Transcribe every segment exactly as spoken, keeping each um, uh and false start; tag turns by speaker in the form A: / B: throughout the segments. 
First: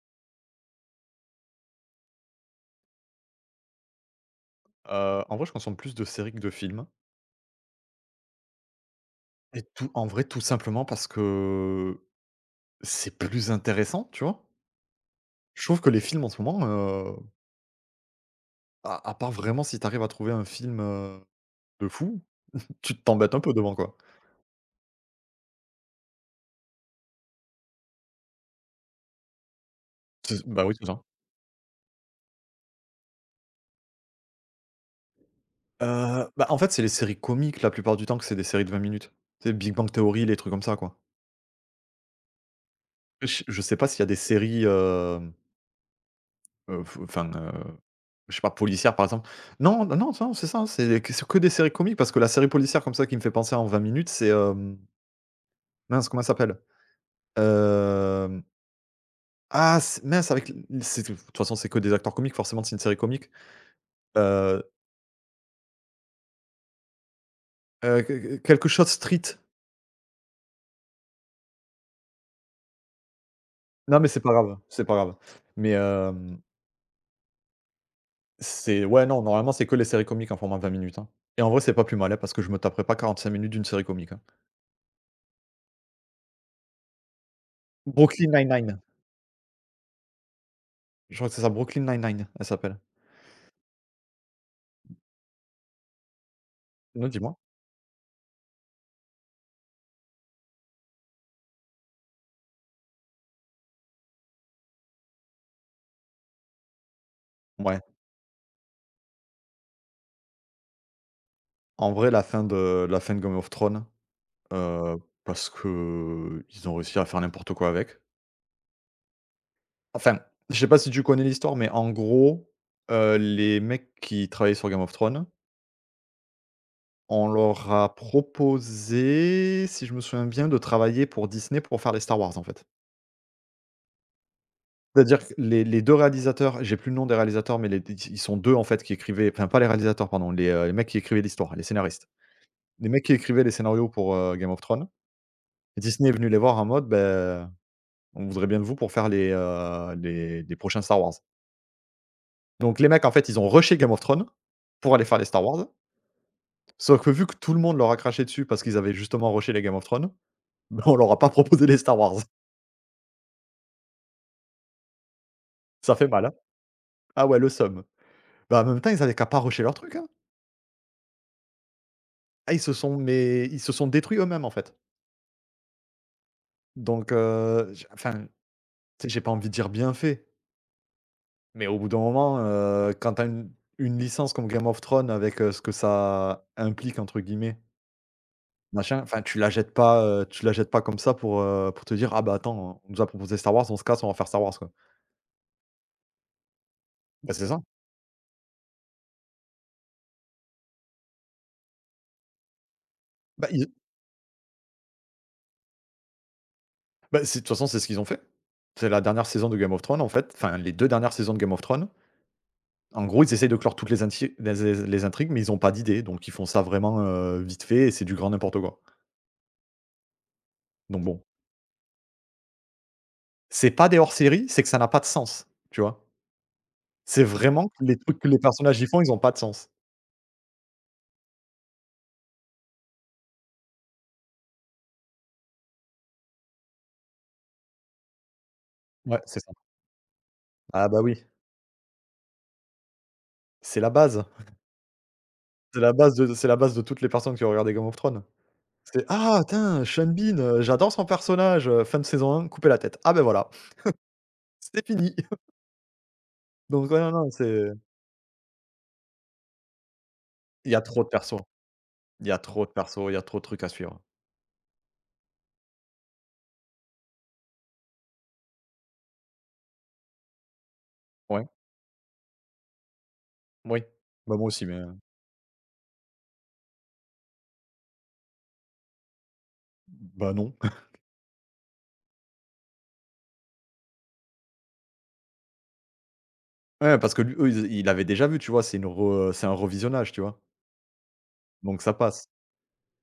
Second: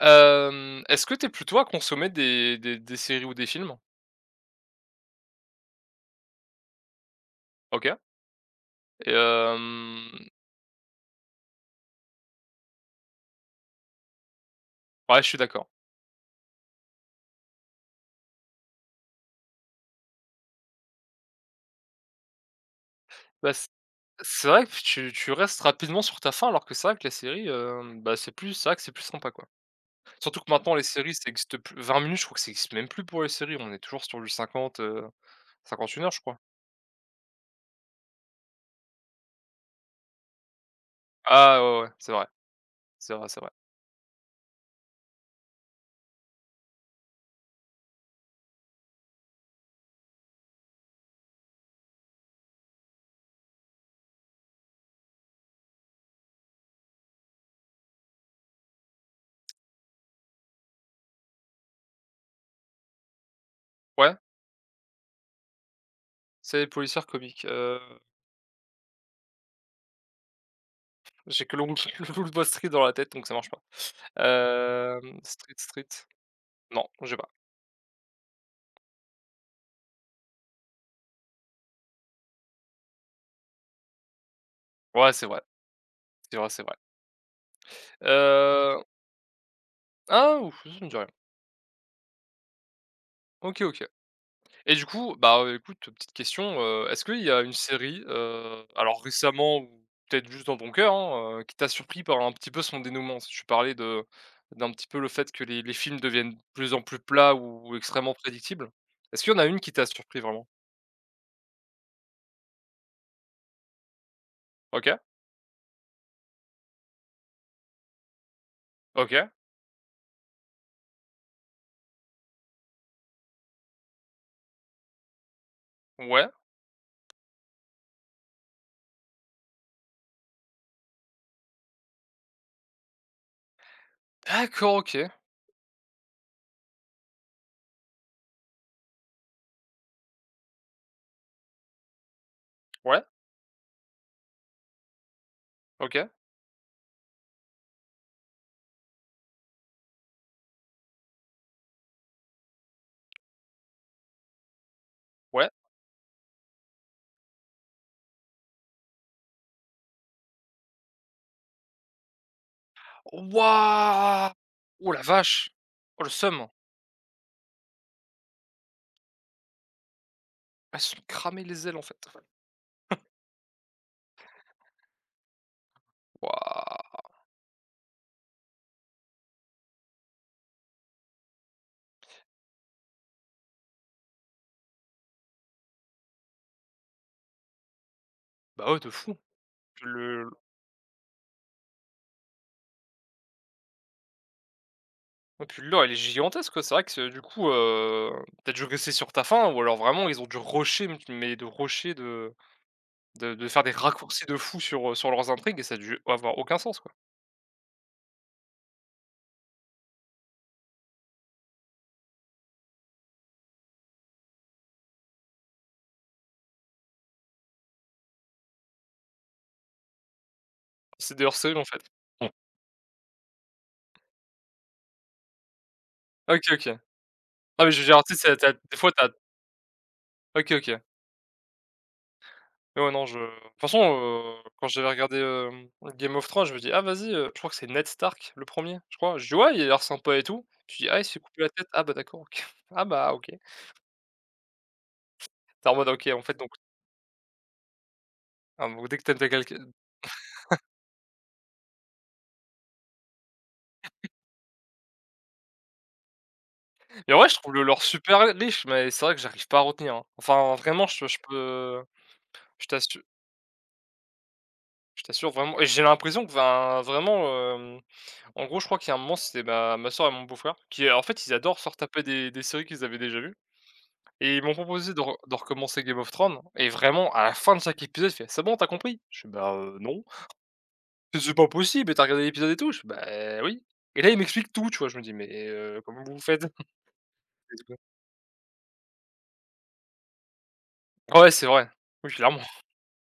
A: Hem, est-ce que t'es plutôt à consommer des des des séries ou des films?
B: Heu, en vrai, je consomme plus de séries que de films
A: OK. Et
B: et tout en vrai,
A: hem,
B: tout simplement parce que c'est plus intéressant, tu vois?
A: Ouais, je suis
B: Je
A: d'accord.
B: trouve que les films en ce moment, heu, à à part vraiment si tu arrives à trouver un film, heu, de fou, tu t'embêtes un
A: Bah,
B: peu
A: c
B: devant, quoi.
A: c'est vrai que tu tu restes rapidement sur ta fin, alors que c'est vrai que la série, hem, bah, c'est plus c'est vrai que c'est plus sympa, quoi. Surtout
B: C'est
A: que
B: bah,
A: maintenant
B: oui,
A: les
B: c'est ça.
A: séries, ça existe plus vingt minutes, je crois que ça existe même plus pour les séries, on est toujours sur du cinquante, heu, une heures, je
B: Heu,
A: crois.
B: bah, en fait, c'est les séries comiques la plupart du temps que c'est des séries de vingt minutes. Tu Big Bang Theory, les trucs comme ça, quoi.
A: Ah ouais, ouais, c'est vrai, c'est vrai, c'est
B: Je
A: vrai.
B: je sais pas s'il y a des séries. Heu, f enfin, heu, je sais pas, policière, par exemple. Non, non, non, non, c'est ça, hein, c'est que c'est que des séries comiques parce que la série policière comme ça qui me fait penser en vingt minutes, c'est, hem, mince, comment elle s'appelle? Hem, ah c Mince, avec l c'est de toute façon, c'est que des acteurs comiques, forcément, c'est une série comique.
A: Ouais,
B: Heu
A: c'est policières, comique. Heu,
B: heu, qu Quelque chose Street.
A: j'ai que le Wolf le Wolf Wall Street dans la tête, donc ça marche pas.
B: Non, mais c'est pas grave, c'est pas grave.
A: Hem, Street
B: Mais,
A: Street?
B: hem,
A: Non, j'ai pas.
B: c'est ouais, non, normalement, c'est que les séries comiques en format vingt minutes, hein. Et en vrai, c'est pas plus mal, hein, parce que je me taperai pas quarante-cinq minutes d'une série comique, hein.
A: Ouais, c'est vrai. C'est vrai, c'est vrai.
B: Brooklyn Nine-Nine.
A: Heu, ah ouf, ça me dit rien.
B: Je crois que c'est ça, Brooklyn Nine-Nine, elle s'appelle.
A: OK, OK. Et du coup, bah, heu, écoute, petite question, heu, est-ce
B: Non,
A: qu'il y
B: dis-moi?
A: a une série, heu, alors récemment ou peut-être juste dans ton cœur, hein, heu, qui t'a surpris par un petit peu son dénouement? Si tu parlais de d'un petit peu le fait que les les films deviennent de plus en plus plats ou
B: Ouais.
A: extrêmement prédictibles. Est-ce qu'il y en a une qui t'a surpris vraiment?
B: En vrai, la fin de la fin de Game of Thrones, heu,
A: OK,
B: parce que ils ont réussi à faire n'importe quoi avec.
A: OK,
B: Enfin, je sais pas si tu connais l'histoire, mais en gros, heu, les mecs qui travaillaient sur Game of Thrones,
A: ouais,
B: on leur a proposé, si je me souviens bien, de travailler pour Disney pour faire les Star Wars, en fait.
A: d'accord, OK,
B: C'est-à-dire que les les deux réalisateurs, j'ai plus le nom des réalisateurs, mais les ils sont deux en fait qui écrivaient enfin pas les réalisateurs pardon, les, heu, les mecs qui écrivaient l'histoire, les scénaristes. Les
A: ouais,
B: mecs qui écrivaient les scénarios pour, heu, Game of Thrones.
A: OK,
B: Disney est venu les voir en mode, ben on voudrait bien de vous pour faire les, heu, les les prochains Star Wars. Donc les mecs, en fait, ils ont rushé Game of Thrones pour aller faire les Star
A: ouais.
B: Wars. Sauf que vu que tout le monde leur a craché dessus parce qu'ils avaient justement rushé les Game of Thrones, bah, on leur a pas proposé les Star Wars.
A: Waouh! Oh la vache!
B: Ça
A: Oh
B: fait
A: le
B: mal, hein.
A: seum!
B: Ah ouais, le seum. Bah, en même temps, ils avaient qu'à pas rusher leur truc, hein.
A: Elles se sont cramées les ailes en fait.
B: Ah, ils se sont mais ils se sont détruits eux-mêmes, en fait.
A: Waouh!
B: Donc heu, j enfin, tu sais, j'ai pas envie de dire bien fait, mais au bout d'un moment, heu, quand t'as une une licence comme Game of Thrones avec, heu, ce que ça «implique» entre guillemets
A: Bah ouais, de
B: machin,
A: fou.
B: enfin tu la jettes
A: Puis
B: pas, heu,
A: le
B: tu la jettes pas comme ça pour, heu, pour te dire: «Ah bah attends, on nous a proposé Star Wars, on se casse, on va faire Star Wars quoi».
A: Ouais, puis l'or, il est gigantesque, ouais. C'est vrai que c'est du
B: Bah c'est
A: coup,
B: ça.
A: heu, tu dû rester sur ta faim ou alors vraiment ils ont dû rusher, mais mais de rusher, de de de
B: Bah
A: faire
B: ils
A: des raccourcis de fou sur, heu, sur leurs intrigues et ça a dû avoir aucun sens, quoi.
B: bah c'est de toute façon c'est ce qu'ils ont fait. C'est la dernière saison de Game of Thrones en fait, enfin les deux dernières saisons de Game of Thrones. En gros, ils essayent de clore toutes les inti les les les intrigues, mais ils ont pas d'idée donc ils font ça vraiment, heu, vite fait et c'est du grand n'importe quoi. Donc
A: C'est
B: bon,
A: des hors-séries, en fait? Bon.
B: c'est pas des hors-séries, c'est que ça n'a pas de sens, tu vois?
A: OK, OK.
B: C'est
A: Ah, mais
B: vraiment
A: je
B: que
A: veux
B: les
A: dire, tu
B: trucs que
A: sais, c'est
B: les
A: tu des
B: personnages y
A: fois,
B: font,
A: t'as
B: ils ont pas de sens.
A: OK, OK. Mais ouais, non, je de toute façon, heu, quand j'avais regardé, hem, Game of Thrones, je me dis: «Ah vas-y», heu, je crois que c'est Ned Stark le premier je crois.
B: Ouais,
A: Je dis:
B: c'est ça.
A: «Ouais, il a l'air sympa et tout». Je dis:
B: Ah
A: «Ah,
B: bah
A: il s'est
B: oui,
A: coupé la tête. Ah bah d'accord, OK. Ah bah OK».
B: c'est la base.
A: Tu es en
B: C'est
A: mode:
B: la
A: «OK,
B: base
A: en
B: de
A: fait,
B: c'est
A: donc»
B: la base de toutes les personnes qui ont regardé Game of Thrones.
A: Ah bon, dès que
B: C'est
A: t'aimes
B: «Ah
A: quelqu'un
B: tin, Sean Bean, heu, j'adore son personnage, heu, fin de saison un, couper la tête. Ah ben voilà, c'est fini». Donc ouais, non,
A: mais ouais,
B: non,
A: je trouve le
B: c'est
A: lore super riche, mais c'est vrai que j'arrive pas à retenir, hein. Enfin,
B: il y a
A: vraiment,
B: trop
A: je
B: de
A: je
B: persos,
A: peux
B: il y a trop
A: je
B: de
A: t'assure
B: persos, il y a trop de trucs à suivre.
A: je t'assure vraiment et j'ai l'impression que, enfin, vraiment, hem, en gros, je crois qu'il y a un moment, c'était ma ma sœur et mon beau-frère qui, en fait, ils
B: Ouais,
A: adorent se retaper des des séries qu'ils avaient déjà vues
B: oui. Bah
A: et ils
B: moi
A: m'ont
B: aussi, mais
A: proposé
B: heu,
A: de re de recommencer Game of Thrones et vraiment, à la fin de chaque épisode, il fait: «C'est bon, t'as compris?» Je fais: «Bah, heu, non».
B: bah non.
A: «Mais c'est pas possible, mais tu regardé l'épisode et tout?» Je fais: «Bah, oui» et là, il m'explique tout, tu vois? Je me dis: «Mais heu, comment vous faites?»
B: Ouais, parce que lui eux, ils ils l'avaient déjà vu, tu vois? C'est une re c'est un revisionnage, tu vois?
A: Ouais, c'est vrai.
B: Donc ça
A: Oui,
B: passe.
A: clairement.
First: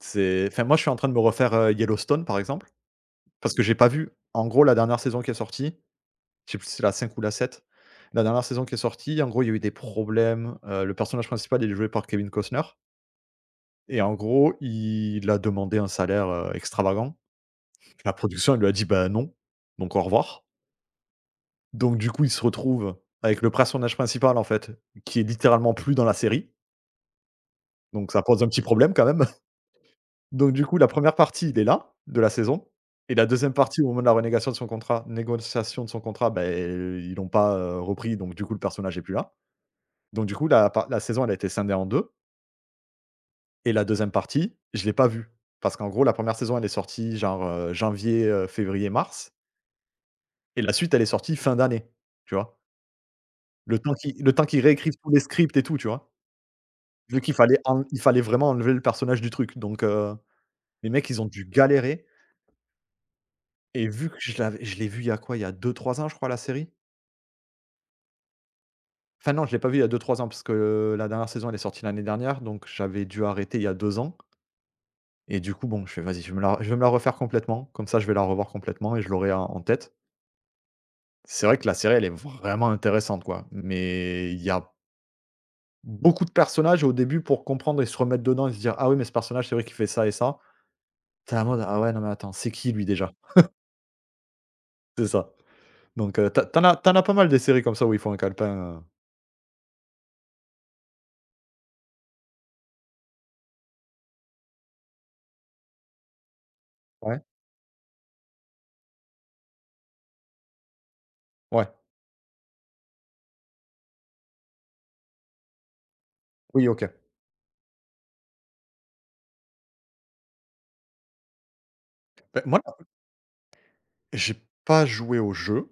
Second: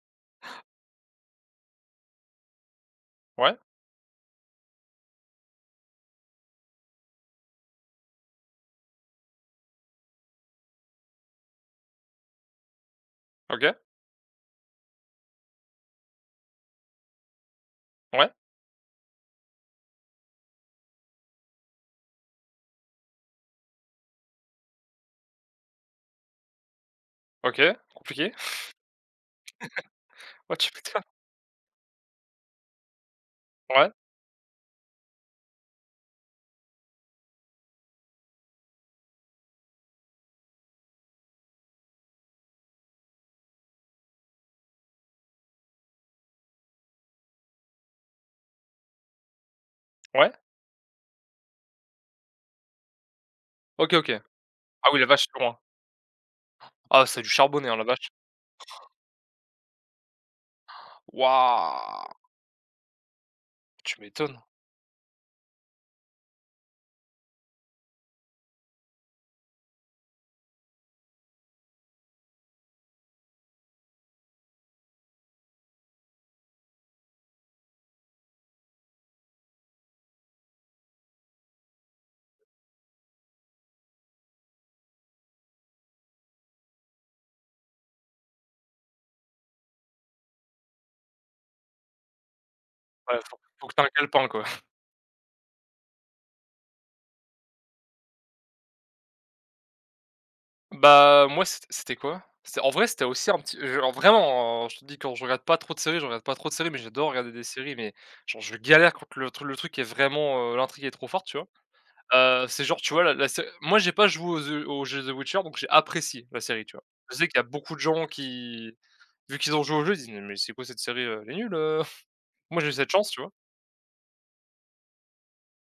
B: C'est enfin moi, je suis en train de me refaire, heu, Yellowstone, par exemple, parce
A: Ouais.
B: que j'ai pas vu. En gros, la dernière saison qui est sortie, je sais plus si c'est la cinq ou la sept. La dernière saison qui est sortie, en gros, il y a eu des problèmes, heu, le personnage principal, il est joué par Kevin Costner.
A: OK.
B: Et en gros, il a demandé un salaire, heu, extravagant. La
A: Ouais,
B: production, elle lui a dit: «Bah, non, donc au revoir». Donc du coup, il se retrouve avec le personnage principal, en fait, qui est littéralement plus dans la série,
A: OK,
B: donc ça
A: compliqué.
B: pose un petit problème quand même. Donc
A: Ouais,
B: du
A: tu
B: coup, la
A: m'étonnes.
B: première partie, il est là, de la saison et la deuxième partie, au
A: Ouais,
B: moment de la renégation de son contrat négociation de son contrat, ben ils l'ont pas, heu, repris, donc du coup, le personnage est plus là. Donc du coup, la par la saison, elle a été scindée en deux. Et la deuxième partie, je l'ai pas vue. Parce qu'en gros, la première saison, elle est sortie genre, heu, janvier, heu, février, mars
A: ouais.
B: et la suite, elle est sortie fin d'année, tu vois? Le temps
A: OK, OK.
B: qui, le temps qu'ils
A: Ah
B: réécrivent
A: oui, la
B: tous les
A: vache, c'est loin.
B: scripts et tout, tu vois?
A: Ah,
B: Vu
A: c'est du
B: qu'il fallait
A: charbonné, hein, la
B: en il
A: vache.
B: fallait vraiment enlever le personnage du truc donc heu, les mecs, ils ont dû galérer
A: Waouh!
B: et
A: Tu
B: vu que je
A: m'étonnes.
B: l'avais je l'ai vu il y a quoi? Il y a deux trois ans, je crois, la série? Enfin non, je l'ai pas vu il y a deux trois ans parce que, heu, la dernière saison, elle est sortie l'année dernière donc j'avais dû arrêter il y a deux ans et du coup, bon, je fais: «Vas-y, je vais me la je vais me la refaire complètement, comme ça, je vais la revoir complètement et je l'aurai en en tête». C'est vrai que la série, elle est vraiment intéressante, quoi. Mais il y a beaucoup de personnages au début pour comprendre et se remettre dedans et se dire: «Ah oui, mais ce personnage, c'est vrai qu'il fait ça et ça». T'es es en mode: «Ah ouais, non mais attends, c'est qui lui déjà?»
A: Ouais, faut faut que tu aies un calepin, quoi.
B: C'est ça. Donc heu, tu as tu as tu as pas mal des séries comme ça où ils font un calepin, heu
A: Bah, moi, c'ét c'était quoi? C'est en vrai, c'était aussi un petit genre vraiment, hein, je te dis quand je regarde pas trop de séries, je regarde pas trop de séries, mais j'adore
B: ouais?
A: regarder des séries, mais genre je galère quand le tru le truc est vraiment, heu, l'intrigue est trop forte, tu vois?
B: Ouais.
A: Heu, c'est genre, tu vois, la la sé moi, j'ai pas joué aux The aux jeux The Witcher, donc j'ai apprécié la série,
B: Oui,
A: tu vois?
B: OK.
A: Je sais qu'il y a beaucoup de gens qui, vu qu'ils ont joué au jeu, ils disent: «Mais mais c'est quoi cette série, heu, elle est nulle, heu».
B: Bah, moi,
A: Moi, j'ai eu cette chance, tu vois?
B: j'ai pas joué au jeu.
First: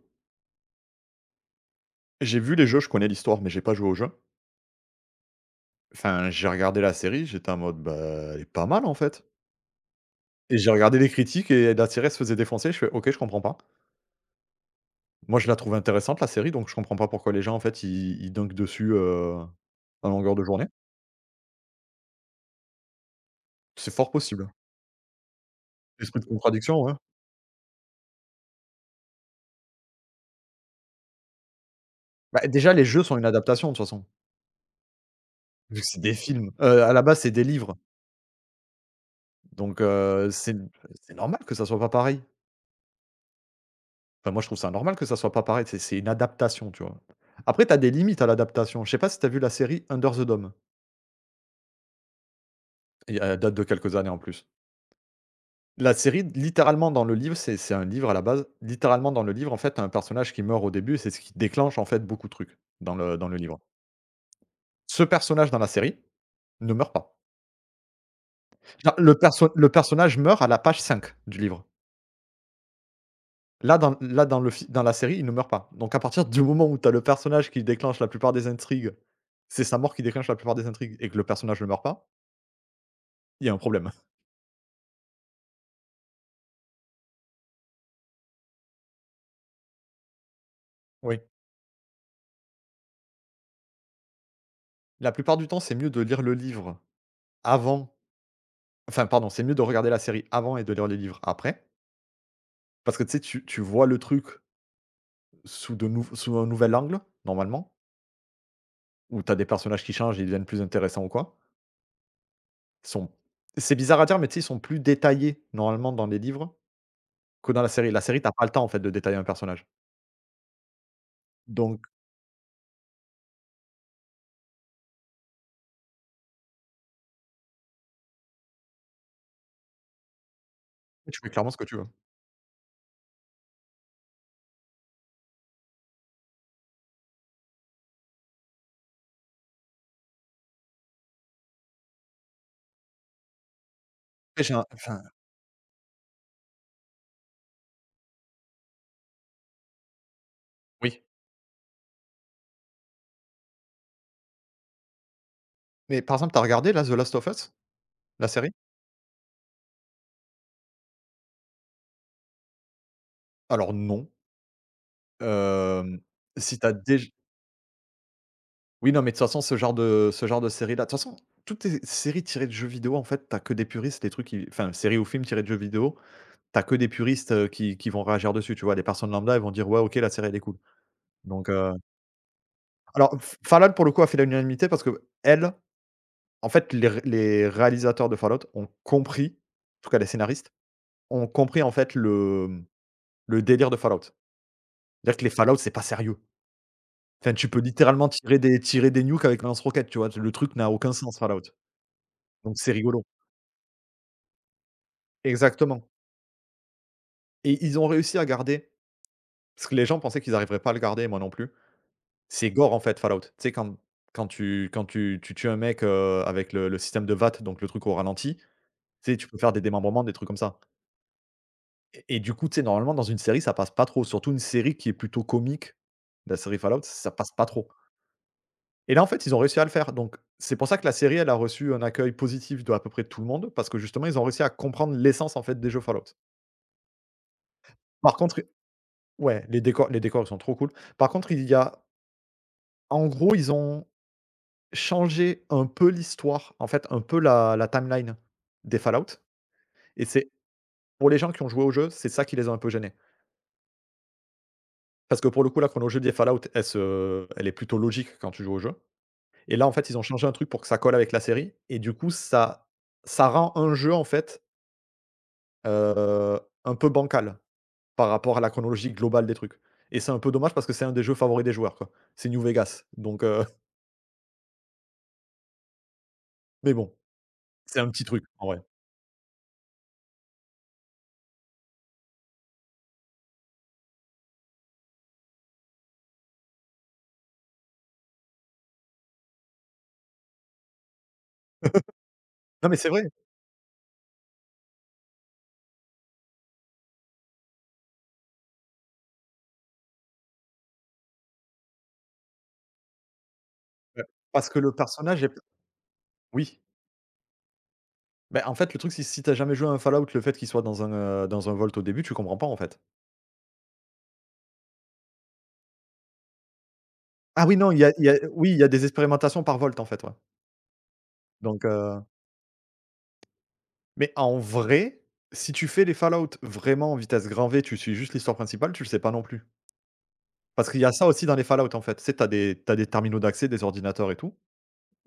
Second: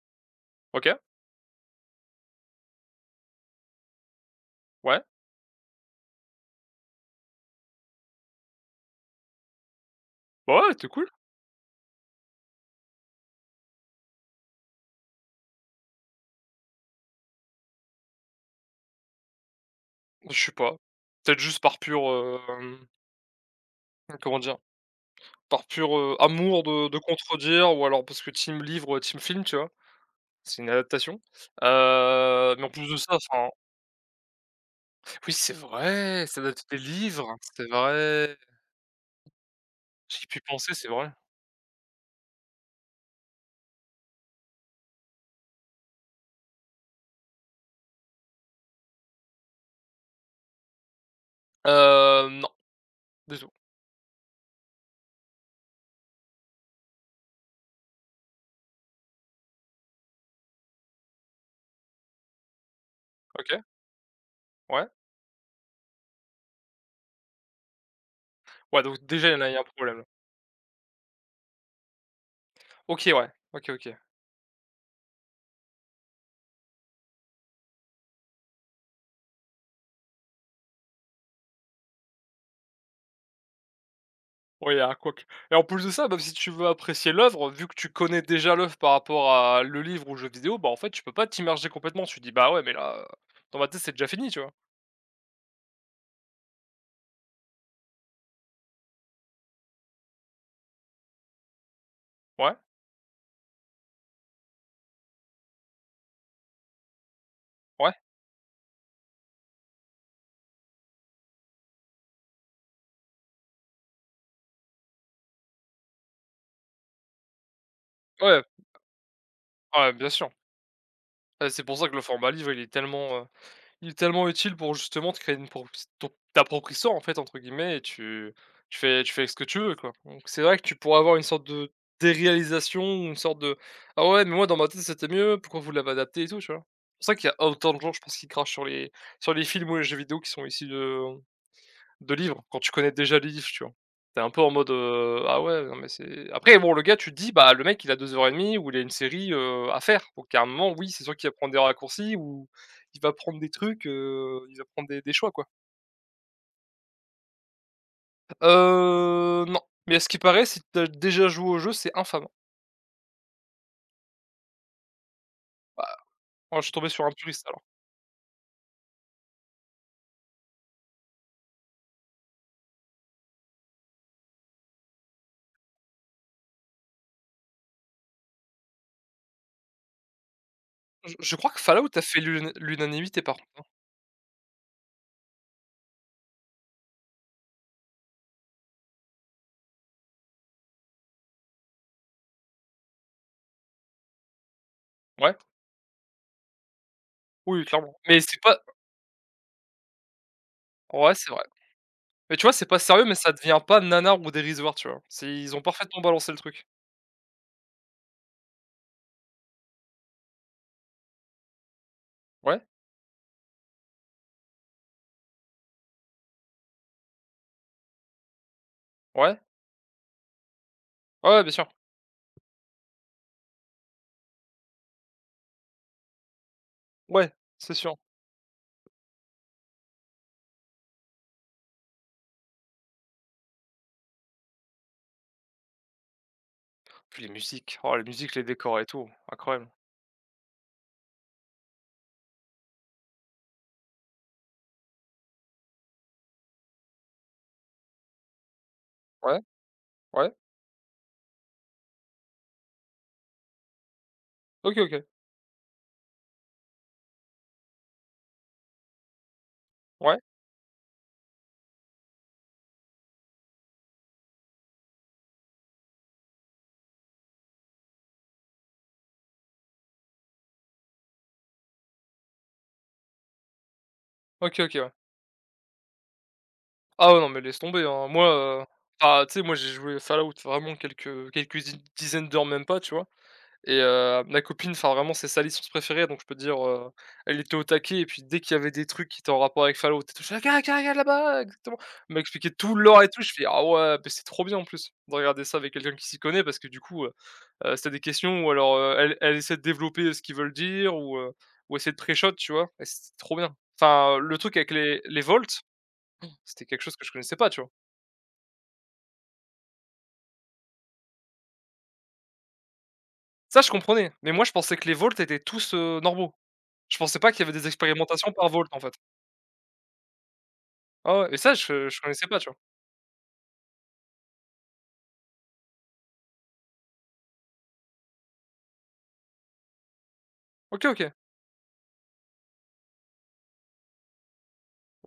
A: OK,
B: J'ai vu les jeux, je connais l'histoire, mais j'ai pas joué au jeu.
A: ouais,
B: Enfin, j'ai regardé la série, j'étais en mode: «Bah, elle est pas mal, en fait»
A: bah,
B: et j'ai
A: ouais, c'était
B: regardé
A: cool.
B: les critiques et la série, elle se faisait défoncer, je fais: «OK, je comprends pas». Moi, je la trouve intéressante la série, donc je comprends pas pourquoi les gens en fait ils ils dunkent dessus, heu, à longueur de
A: Je sais
B: journée.
A: pas, peut-être juste par pur, hem,
B: C'est fort
A: comment
B: possible.
A: dire? Par pur, heu,
B: Esprit de
A: amour
B: contradiction,
A: de
B: ouais.
A: de contredire ou alors parce que team livre, heu, team film, tu vois? C'est une adaptation.
B: Bah,
A: Heu, mais en
B: déjà les
A: plus de
B: jeux
A: ça,
B: sont une
A: enfin
B: adaptation de toute façon,
A: oui, c'est
B: vu que c'est des
A: vrai, c'est
B: films.
A: adapté des
B: Heu, à la base, c'est
A: livres,
B: des
A: c'est
B: livres,
A: vrai.
B: donc
A: J'y ai
B: heu,
A: pu
B: c'est
A: penser, c'est vrai.
B: c'est normal que ça soit pas pareil. Enfin, moi, je trouve ça normal que ça soit pas pareil, c'est c'est une adaptation, tu vois? Après, tu as des limites à l'adaptation. Je sais pas si tu as vu la série Under the Dome?
A: Hem
B: Et elle
A: Des os.
B: date de quelques années en plus. La série, littéralement dans le livre, c'est c'est un livre à la base. Littéralement dans le livre, en fait, tu un personnage qui meurt au début, c'est ce qui déclenche, en fait, beaucoup de trucs dans le dans le livre.
A: OK, ouais.
B: Ce personnage dans la série ne meurt pas.
A: Ouais,
B: Genre
A: donc
B: le
A: déjà, il y en a
B: perso
A: il y a un
B: le
A: problème.
B: personnage meurt à la page cinq du livre.
A: OK, ouais. OK,
B: Là
A: OK.
B: dans là dans le fi dans la série, il ne meurt pas. Donc à partir du moment où tu as le personnage qui déclenche la plupart des intrigues, c'est sa mort qui déclenche la plupart des intrigues et que le personnage ne meurt pas, il y a un problème.
A: Ouais, il y a un couac et en plus de ça, même si tu veux apprécier l'œuvre, vu que tu connais déjà l'œuvre par rapport à le livre ou le jeu vidéo, bah, en fait, tu peux
B: Oui.
A: pas t'immerger complètement. Tu te dis: «Bah, ouais, mais là, heu, dans ma tête, c'est déjà fini», tu vois?
B: La plupart du temps, c'est mieux de lire le livre avant enfin pardon, c'est mieux de regarder la série avant et de lire les livres après.
A: Ouais,
B: Parce que tu sais, tu tu vois le truc sous de nou sous un nouvel angle, normalement,
A: ouais,
B: où tu as des personnages qui changent et ils deviennent plus intéressants ou quoi. Ils sont c'est bizarre à dire, mais tu sais, ils sont plus détaillés, normalement, dans les livres que dans la série. La série, t'as
A: ouais,
B: pas le temps, en fait, de détailler un personnage.
A: ouais, bien sûr. Heu, c'est pour
B: Donc,
A: ça que le format livre, il est tellement, heu Il est tellement utile pour justement te créer une propri ton «t'appropries ça» en fait entre guillemets et tu tu fais tu fais ce que tu veux quoi. Donc c'est vrai que tu pourrais avoir
B: tu
A: une
B: fais
A: sorte
B: clairement ce que
A: de
B: tu veux.
A: déréalisation ou une sorte de: «Ah ouais, mais moi dans ma tête c'était mieux, pourquoi vous l'avez adapté?» et tout, tu vois? C'est pour ça qu'il y a autant de gens je pense qui crachent sur les sur les films ou les jeux vidéo qui sont issus de de livres, quand tu connais déjà les livres, tu vois? Tu es un peu
B: Et
A: en
B: j'ai un
A: mode,
B: enfin,
A: heu: «Ah ouais, non mais c'est» après bon, le gars, tu te dis: «Bah, le mec, il a deux heures et demie ou il a une série, heu, à faire». Donc à un moment, oui,
B: oui.
A: c'est sûr qu'il va prendre des raccourcis ou il va prendre des trucs, heu, il va prendre des des choix, quoi.
B: Mais par exemple, t'as regardé, là, The Last of Us? La série?
A: Heu, non, mais à ce qui paraît, si tu déjà joué au jeu, c'est infâme, hein.
B: Alors non,
A: Bah,
B: hem, si
A: moi, je suis
B: t'as
A: tombé sur
B: déjà,
A: un puriste, alors.
B: oui, non, mais de toute façon, ce genre de ce genre de série-là de toute façon, toutes les séries tirées de jeux vidéo, en fait, t'as que des puristes, des trucs qui enfin, séries ou films tirés de jeux vidéo, t'as que des puristes, heu, qui qui vont réagir dessus, tu vois? Les personnes lambda, elles vont dire: «Ouais, OK, la série, elle est cool».
A: Je je
B: Donc
A: crois que
B: heu,
A: Fallout a fait l'una
B: alors
A: l'unanimité, par
B: F
A: contre, hein.
B: Fallout, pour le coup, a fait l'unanimité parce que qu'elle, en fait, les ré les réalisateurs de Fallout ont compris, en tout cas les scénaristes, ont compris, en fait, le, mmh, le délire de Fallout. C'est-à-dire que les
A: Ouais,
B: Fallout, c'est pas sérieux. Enfin, tu peux
A: oui, clairement,
B: littéralement
A: mais
B: tirer
A: c'est pas
B: des tirer des nukes avec un lance-roquettes, tu vois? Le truc n'a aucun
A: ouais,
B: sens,
A: c'est
B: Fallout.
A: vrai. Mais tu vois,
B: Donc
A: c'est
B: c'est
A: pas
B: rigolo.
A: sérieux, mais ça devient pas nanar ou dérisoire, tu vois? C'est Ils ont
B: Exactement,
A: parfaitement balancé le truc.
B: et ils ont réussi à garder parce que les gens pensaient qu'ils arriveraient pas à le garder, moi non plus. C'est
A: Ouais?
B: gore en fait Fallout. Tu sais quand quand tu quand tu tu tues un mec, heu, avec le le système de V A T E, donc le truc au ralenti, tu sais, tu peux
A: Ouais.
B: faire des démembrements, des trucs comme ça,
A: Ouais, ouais, bien sûr.
B: et et du coup, tu sais, normalement dans une série, ça passe pas trop, surtout une série qui est plutôt comique, la série Fallout, ça
A: Ouais,
B: passe pas trop,
A: c'est sûr.
B: et là, en fait, ils ont réussi à le faire donc c'est pour ça que la série, elle a reçu un accueil positif de à peu près tout le monde parce que justement, ils ont réussi à comprendre l'essence en fait des jeux Fallout.
A: Puis les musiques, oh les
B: Par
A: musiques, les
B: contre,
A: décors et tout,
B: ouais, les
A: incroyable.
B: décors les décors, ils sont trop cool. Par contre, il y a en gros, ils ont changer un peu l'histoire, en fait, un peu la la timeline des Fallout,
A: Ouais,
B: et c'est
A: ouais,
B: pour les gens qui ont joué au jeu, c'est ça qui les a un peu gênés.
A: OK, OK.
B: Parce que pour le coup, la chronologie des Fallout, elle se elle est plutôt logique quand tu joues au jeu, et là, en fait, ils ont
A: Ouais,
B: changé un truc pour que ça colle avec la série et du coup, ça ça rend un jeu, en fait, heu, un peu bancal par rapport à la chronologie globale des trucs, et c'est un peu dommage parce que c'est un des jeux favoris des joueurs, quoi. C'est New Vegas donc heu,
A: OK, OK, ouais.
B: mais bon,
A: Ah ouais, non mais laisse
B: c'est
A: tomber,
B: un petit
A: hein.
B: truc
A: Moi,
B: en vrai.
A: heu, enfin, tu sais, moi j'ai joué Fallout vraiment quelques quelques di dizaines d'heures, même pas, tu vois? Et heu, ma copine, enfin vraiment, c'est sa licence préférée, donc je peux te dire, heu, elle était au taquet et puis dès qu'il y avait des trucs qui étaient en rapport avec Fallout et tout, je fais: «Ah, «Regarde, regarde, regarde là-bas!» exactement. Elle m'a expliqué
B: Non,
A: tout
B: mais
A: le
B: c'est vrai,
A: lore et tout, je fais: «Ah ouais, beh, c'est trop bien en plus de regarder ça avec quelqu'un qui s'y connaît» parce que du coup, heu Heu, c'était des questions où alors, heu, elle elle essaie de développer, heu, ce qu'ils veulent dire ou, heu, ou essayer de pré-shot, tu vois? Et c'était trop bien. Enfin, le
B: parce
A: truc
B: que
A: avec
B: le
A: les les
B: personnage est
A: volts,
B: oui.
A: c'était quelque chose que je connaissais pas, tu vois?
B: Beh, en fait, le truc, c'est si t'as jamais joué à un Fallout, le fait qu'il soit dans un, heu, dans un vault au début, tu comprends pas, en fait.
A: Ça, je comprenais, mais moi, je pensais que les volts étaient tous, heu, normaux. Je pensais pas qu'il
B: Ah
A: y
B: oui,
A: avait des
B: non, il y a il y a
A: expérimentations par
B: oui, il y
A: vault,
B: a
A: en
B: des
A: fait.
B: expérimentations par vault, en fait, ouais.
A: Ah ouais et ça,
B: Donc
A: je je
B: heu,
A: connaissais pas, tu vois?
B: mais en vrai, si tu fais les Fallout vraiment en vitesse grand V, tu suis juste l'histoire principale, tu le sais pas non plus. Parce qu'il y
A: OK,
B: a ça
A: OK.
B: aussi dans les Fallout, en fait. Tu sais, tu des t'as des terminaux d'accès, des ordinateurs et tout,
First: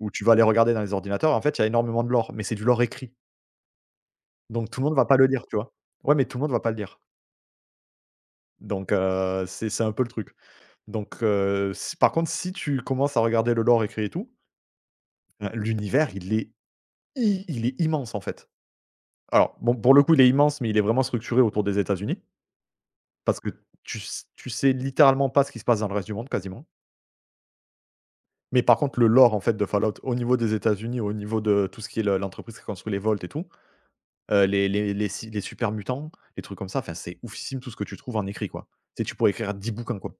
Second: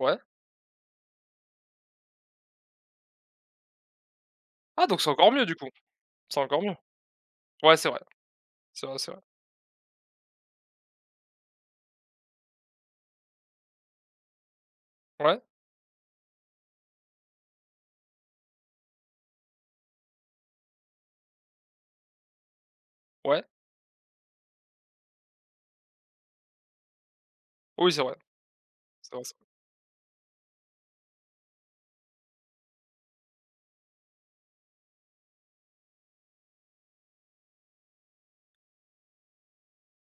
B: où tu vas aller regarder dans les ordinateurs, en fait, il y a énormément de lore, mais c'est du lore écrit. Donc tout
A: Ah
B: le monde
A: donc
B: va
A: c'est
B: pas le
A: encore mieux,
B: lire,
A: du
B: tu
A: coup.
B: vois? Ouais, mais tout
A: C'est
B: le monde va
A: encore
B: pas
A: mieux.
B: le lire.
A: Ouais, c'est vrai. C'est
B: Donc
A: vrai, c'est vrai.
B: heu, c'est c'est un peu le truc. Donc heu, si par contre, si tu commences à regarder le lore écrit et tout,
A: Ouais,
B: heu, l'univers, il est i il est immense, en fait. Alors, bon, pour le coup, il est immense, mais il est vraiment structuré autour des États-Unis parce
A: ouais.
B: que tu s tu sais littéralement pas ce qui se passe dans le reste du monde, quasiment.
A: Oui, c'est vrai.
B: Mais par contre, le
A: C'est vrai,
B: lore,
A: c'est
B: en
A: vrai.
B: fait, de Fallout au niveau des États-Unis, au niveau de tout ce qui est le l'entreprise qui construit les Vaults et tout, heu, les les les si les super mutants, les trucs comme ça, enfin, c'est oufissime tout ce que tu trouves en écrit, quoi. Tu sais, tu pourrais écrire dix bouquins, quoi.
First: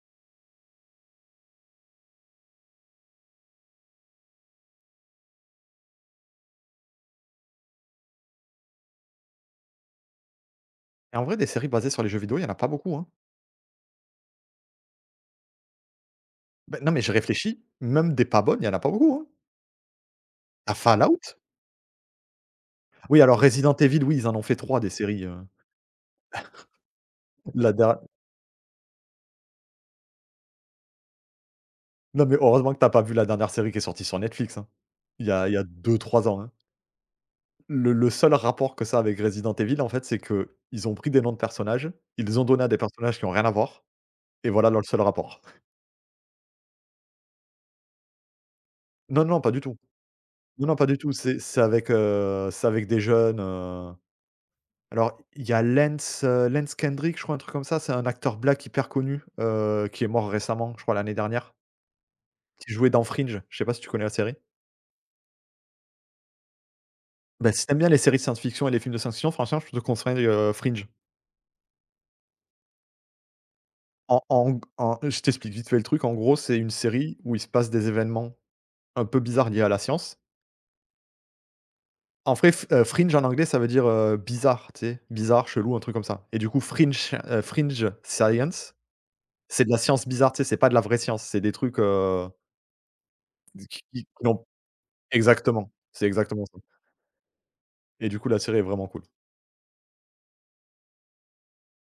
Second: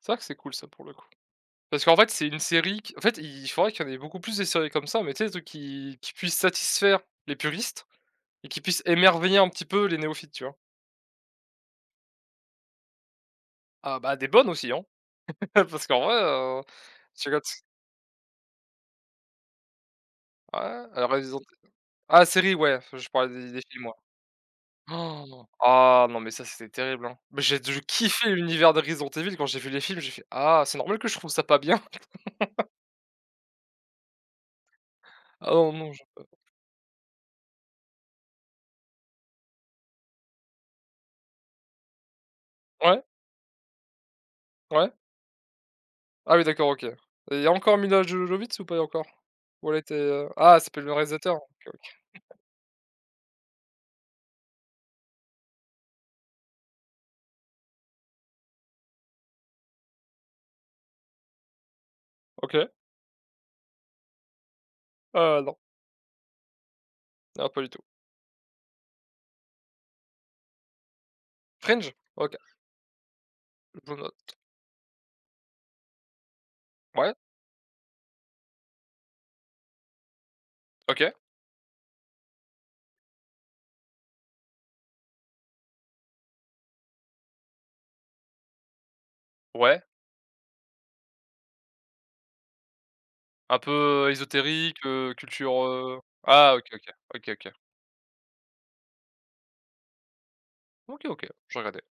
A: C'est vrai que c'est cool ça, pour le coup. Parce qu'en fait, c'est une série qui en fait, il faudrait qu'il y en ait beaucoup plus des séries comme ça, mais tu sais, des trucs qui qui puissent satisfaire les puristes et qui puissent émerveiller un petit peu les néophytes, tu vois?
B: Et en vrai, des séries basées sur les jeux vidéo, il y en a pas beaucoup, hein.
A: Ah bah, des bonnes aussi, hein, parce qu'en vrai, heu,
B: Bah, non, mais je
A: tu regardes
B: réfléchis, même des pas bonnes, il y en a pas beaucoup, hein.
A: ouais,
B: À
A: heu,
B: Fallout?
A: Resident ah série, ouais, je
B: Oui,
A: parlais
B: alors
A: des des
B: Resident
A: films, ouais.
B: Evil, oui, ils en ont fait trois des séries, heu,
A: Oh, Ah non, mais ça, c'était terrible, hein. Mais j'ai
B: la
A: je
B: der
A: kiffais l'univers de Resident Evil quand j'ai vu les films, j'ai fait: «Ah, c'est normal que je trouve ça pas bien».
B: non, mais heureusement que t'as pas vu la dernière série qui est sortie sur Netflix, hein. Il y a
A: Ah
B: il y a
A: non, non,
B: deux
A: je
B: trois ans, hein. Le le seul rapport que ça a avec Resident Evil, en fait, c'est que ils ont pris des noms de personnages, ils les ont donnés à des
A: ouais,
B: personnages qui ont rien à voir, et voilà leur
A: ouais.
B: seul rapport.
A: Ah oui, d'accord, OK. Et il y a encore Mila Jovovich ou pas encore?
B: Non, non, pas du
A: Ou
B: tout.
A: elle était, heu ah, ça
B: Non, non,
A: s'appelle
B: pas
A: le
B: du tout.
A: réalisateur?
B: C'est c'est
A: OK,
B: avec,
A: OK.
B: heu, c'est avec des jeunes, heu, alors il y a Lance, heu, Lance Kendrick, je crois, un truc comme ça. C'est un acteur black hyper connu, heu, qui est mort récemment, je crois l'année dernière,
A: OK,
B: qui jouait dans Fringe. Je sais pas si tu connais la série?
A: heu, non, non,
B: Bah,
A: pas
B: si
A: du
B: t'aimes
A: tout.
B: bien les séries de science-fiction et les films de science-fiction, franchement, je te conseille, heu, Fringe.
A: Fringe? OK, je
B: En
A: note.
B: en g en je t'explique vite fait le truc. En gros, c'est une
A: Ouais,
B: série où il se passe des événements un peu bizarres liés à la science.
A: OK,
B: En vrai, f heu, Fringe en anglais, ça veut dire, heu, bizarre, tu sais? Bizarre, chelou, un truc comme ça. Et du coup, Fringe, heu, Fringe Science, c'est de la
A: ouais,
B: science bizarre, tu sais? C'est pas de la vraie science, c'est des trucs, heu,
A: un
B: qui qui
A: peu,
B: qui
A: heu,
B: n'ont
A: ésotérique, heu, culture,
B: exactement,
A: heu
B: c'est exactement
A: ah
B: ça.
A: OK, OK, OK, OK.
B: Et du coup, la série est vraiment cool.
A: OK, OK, je regarderai.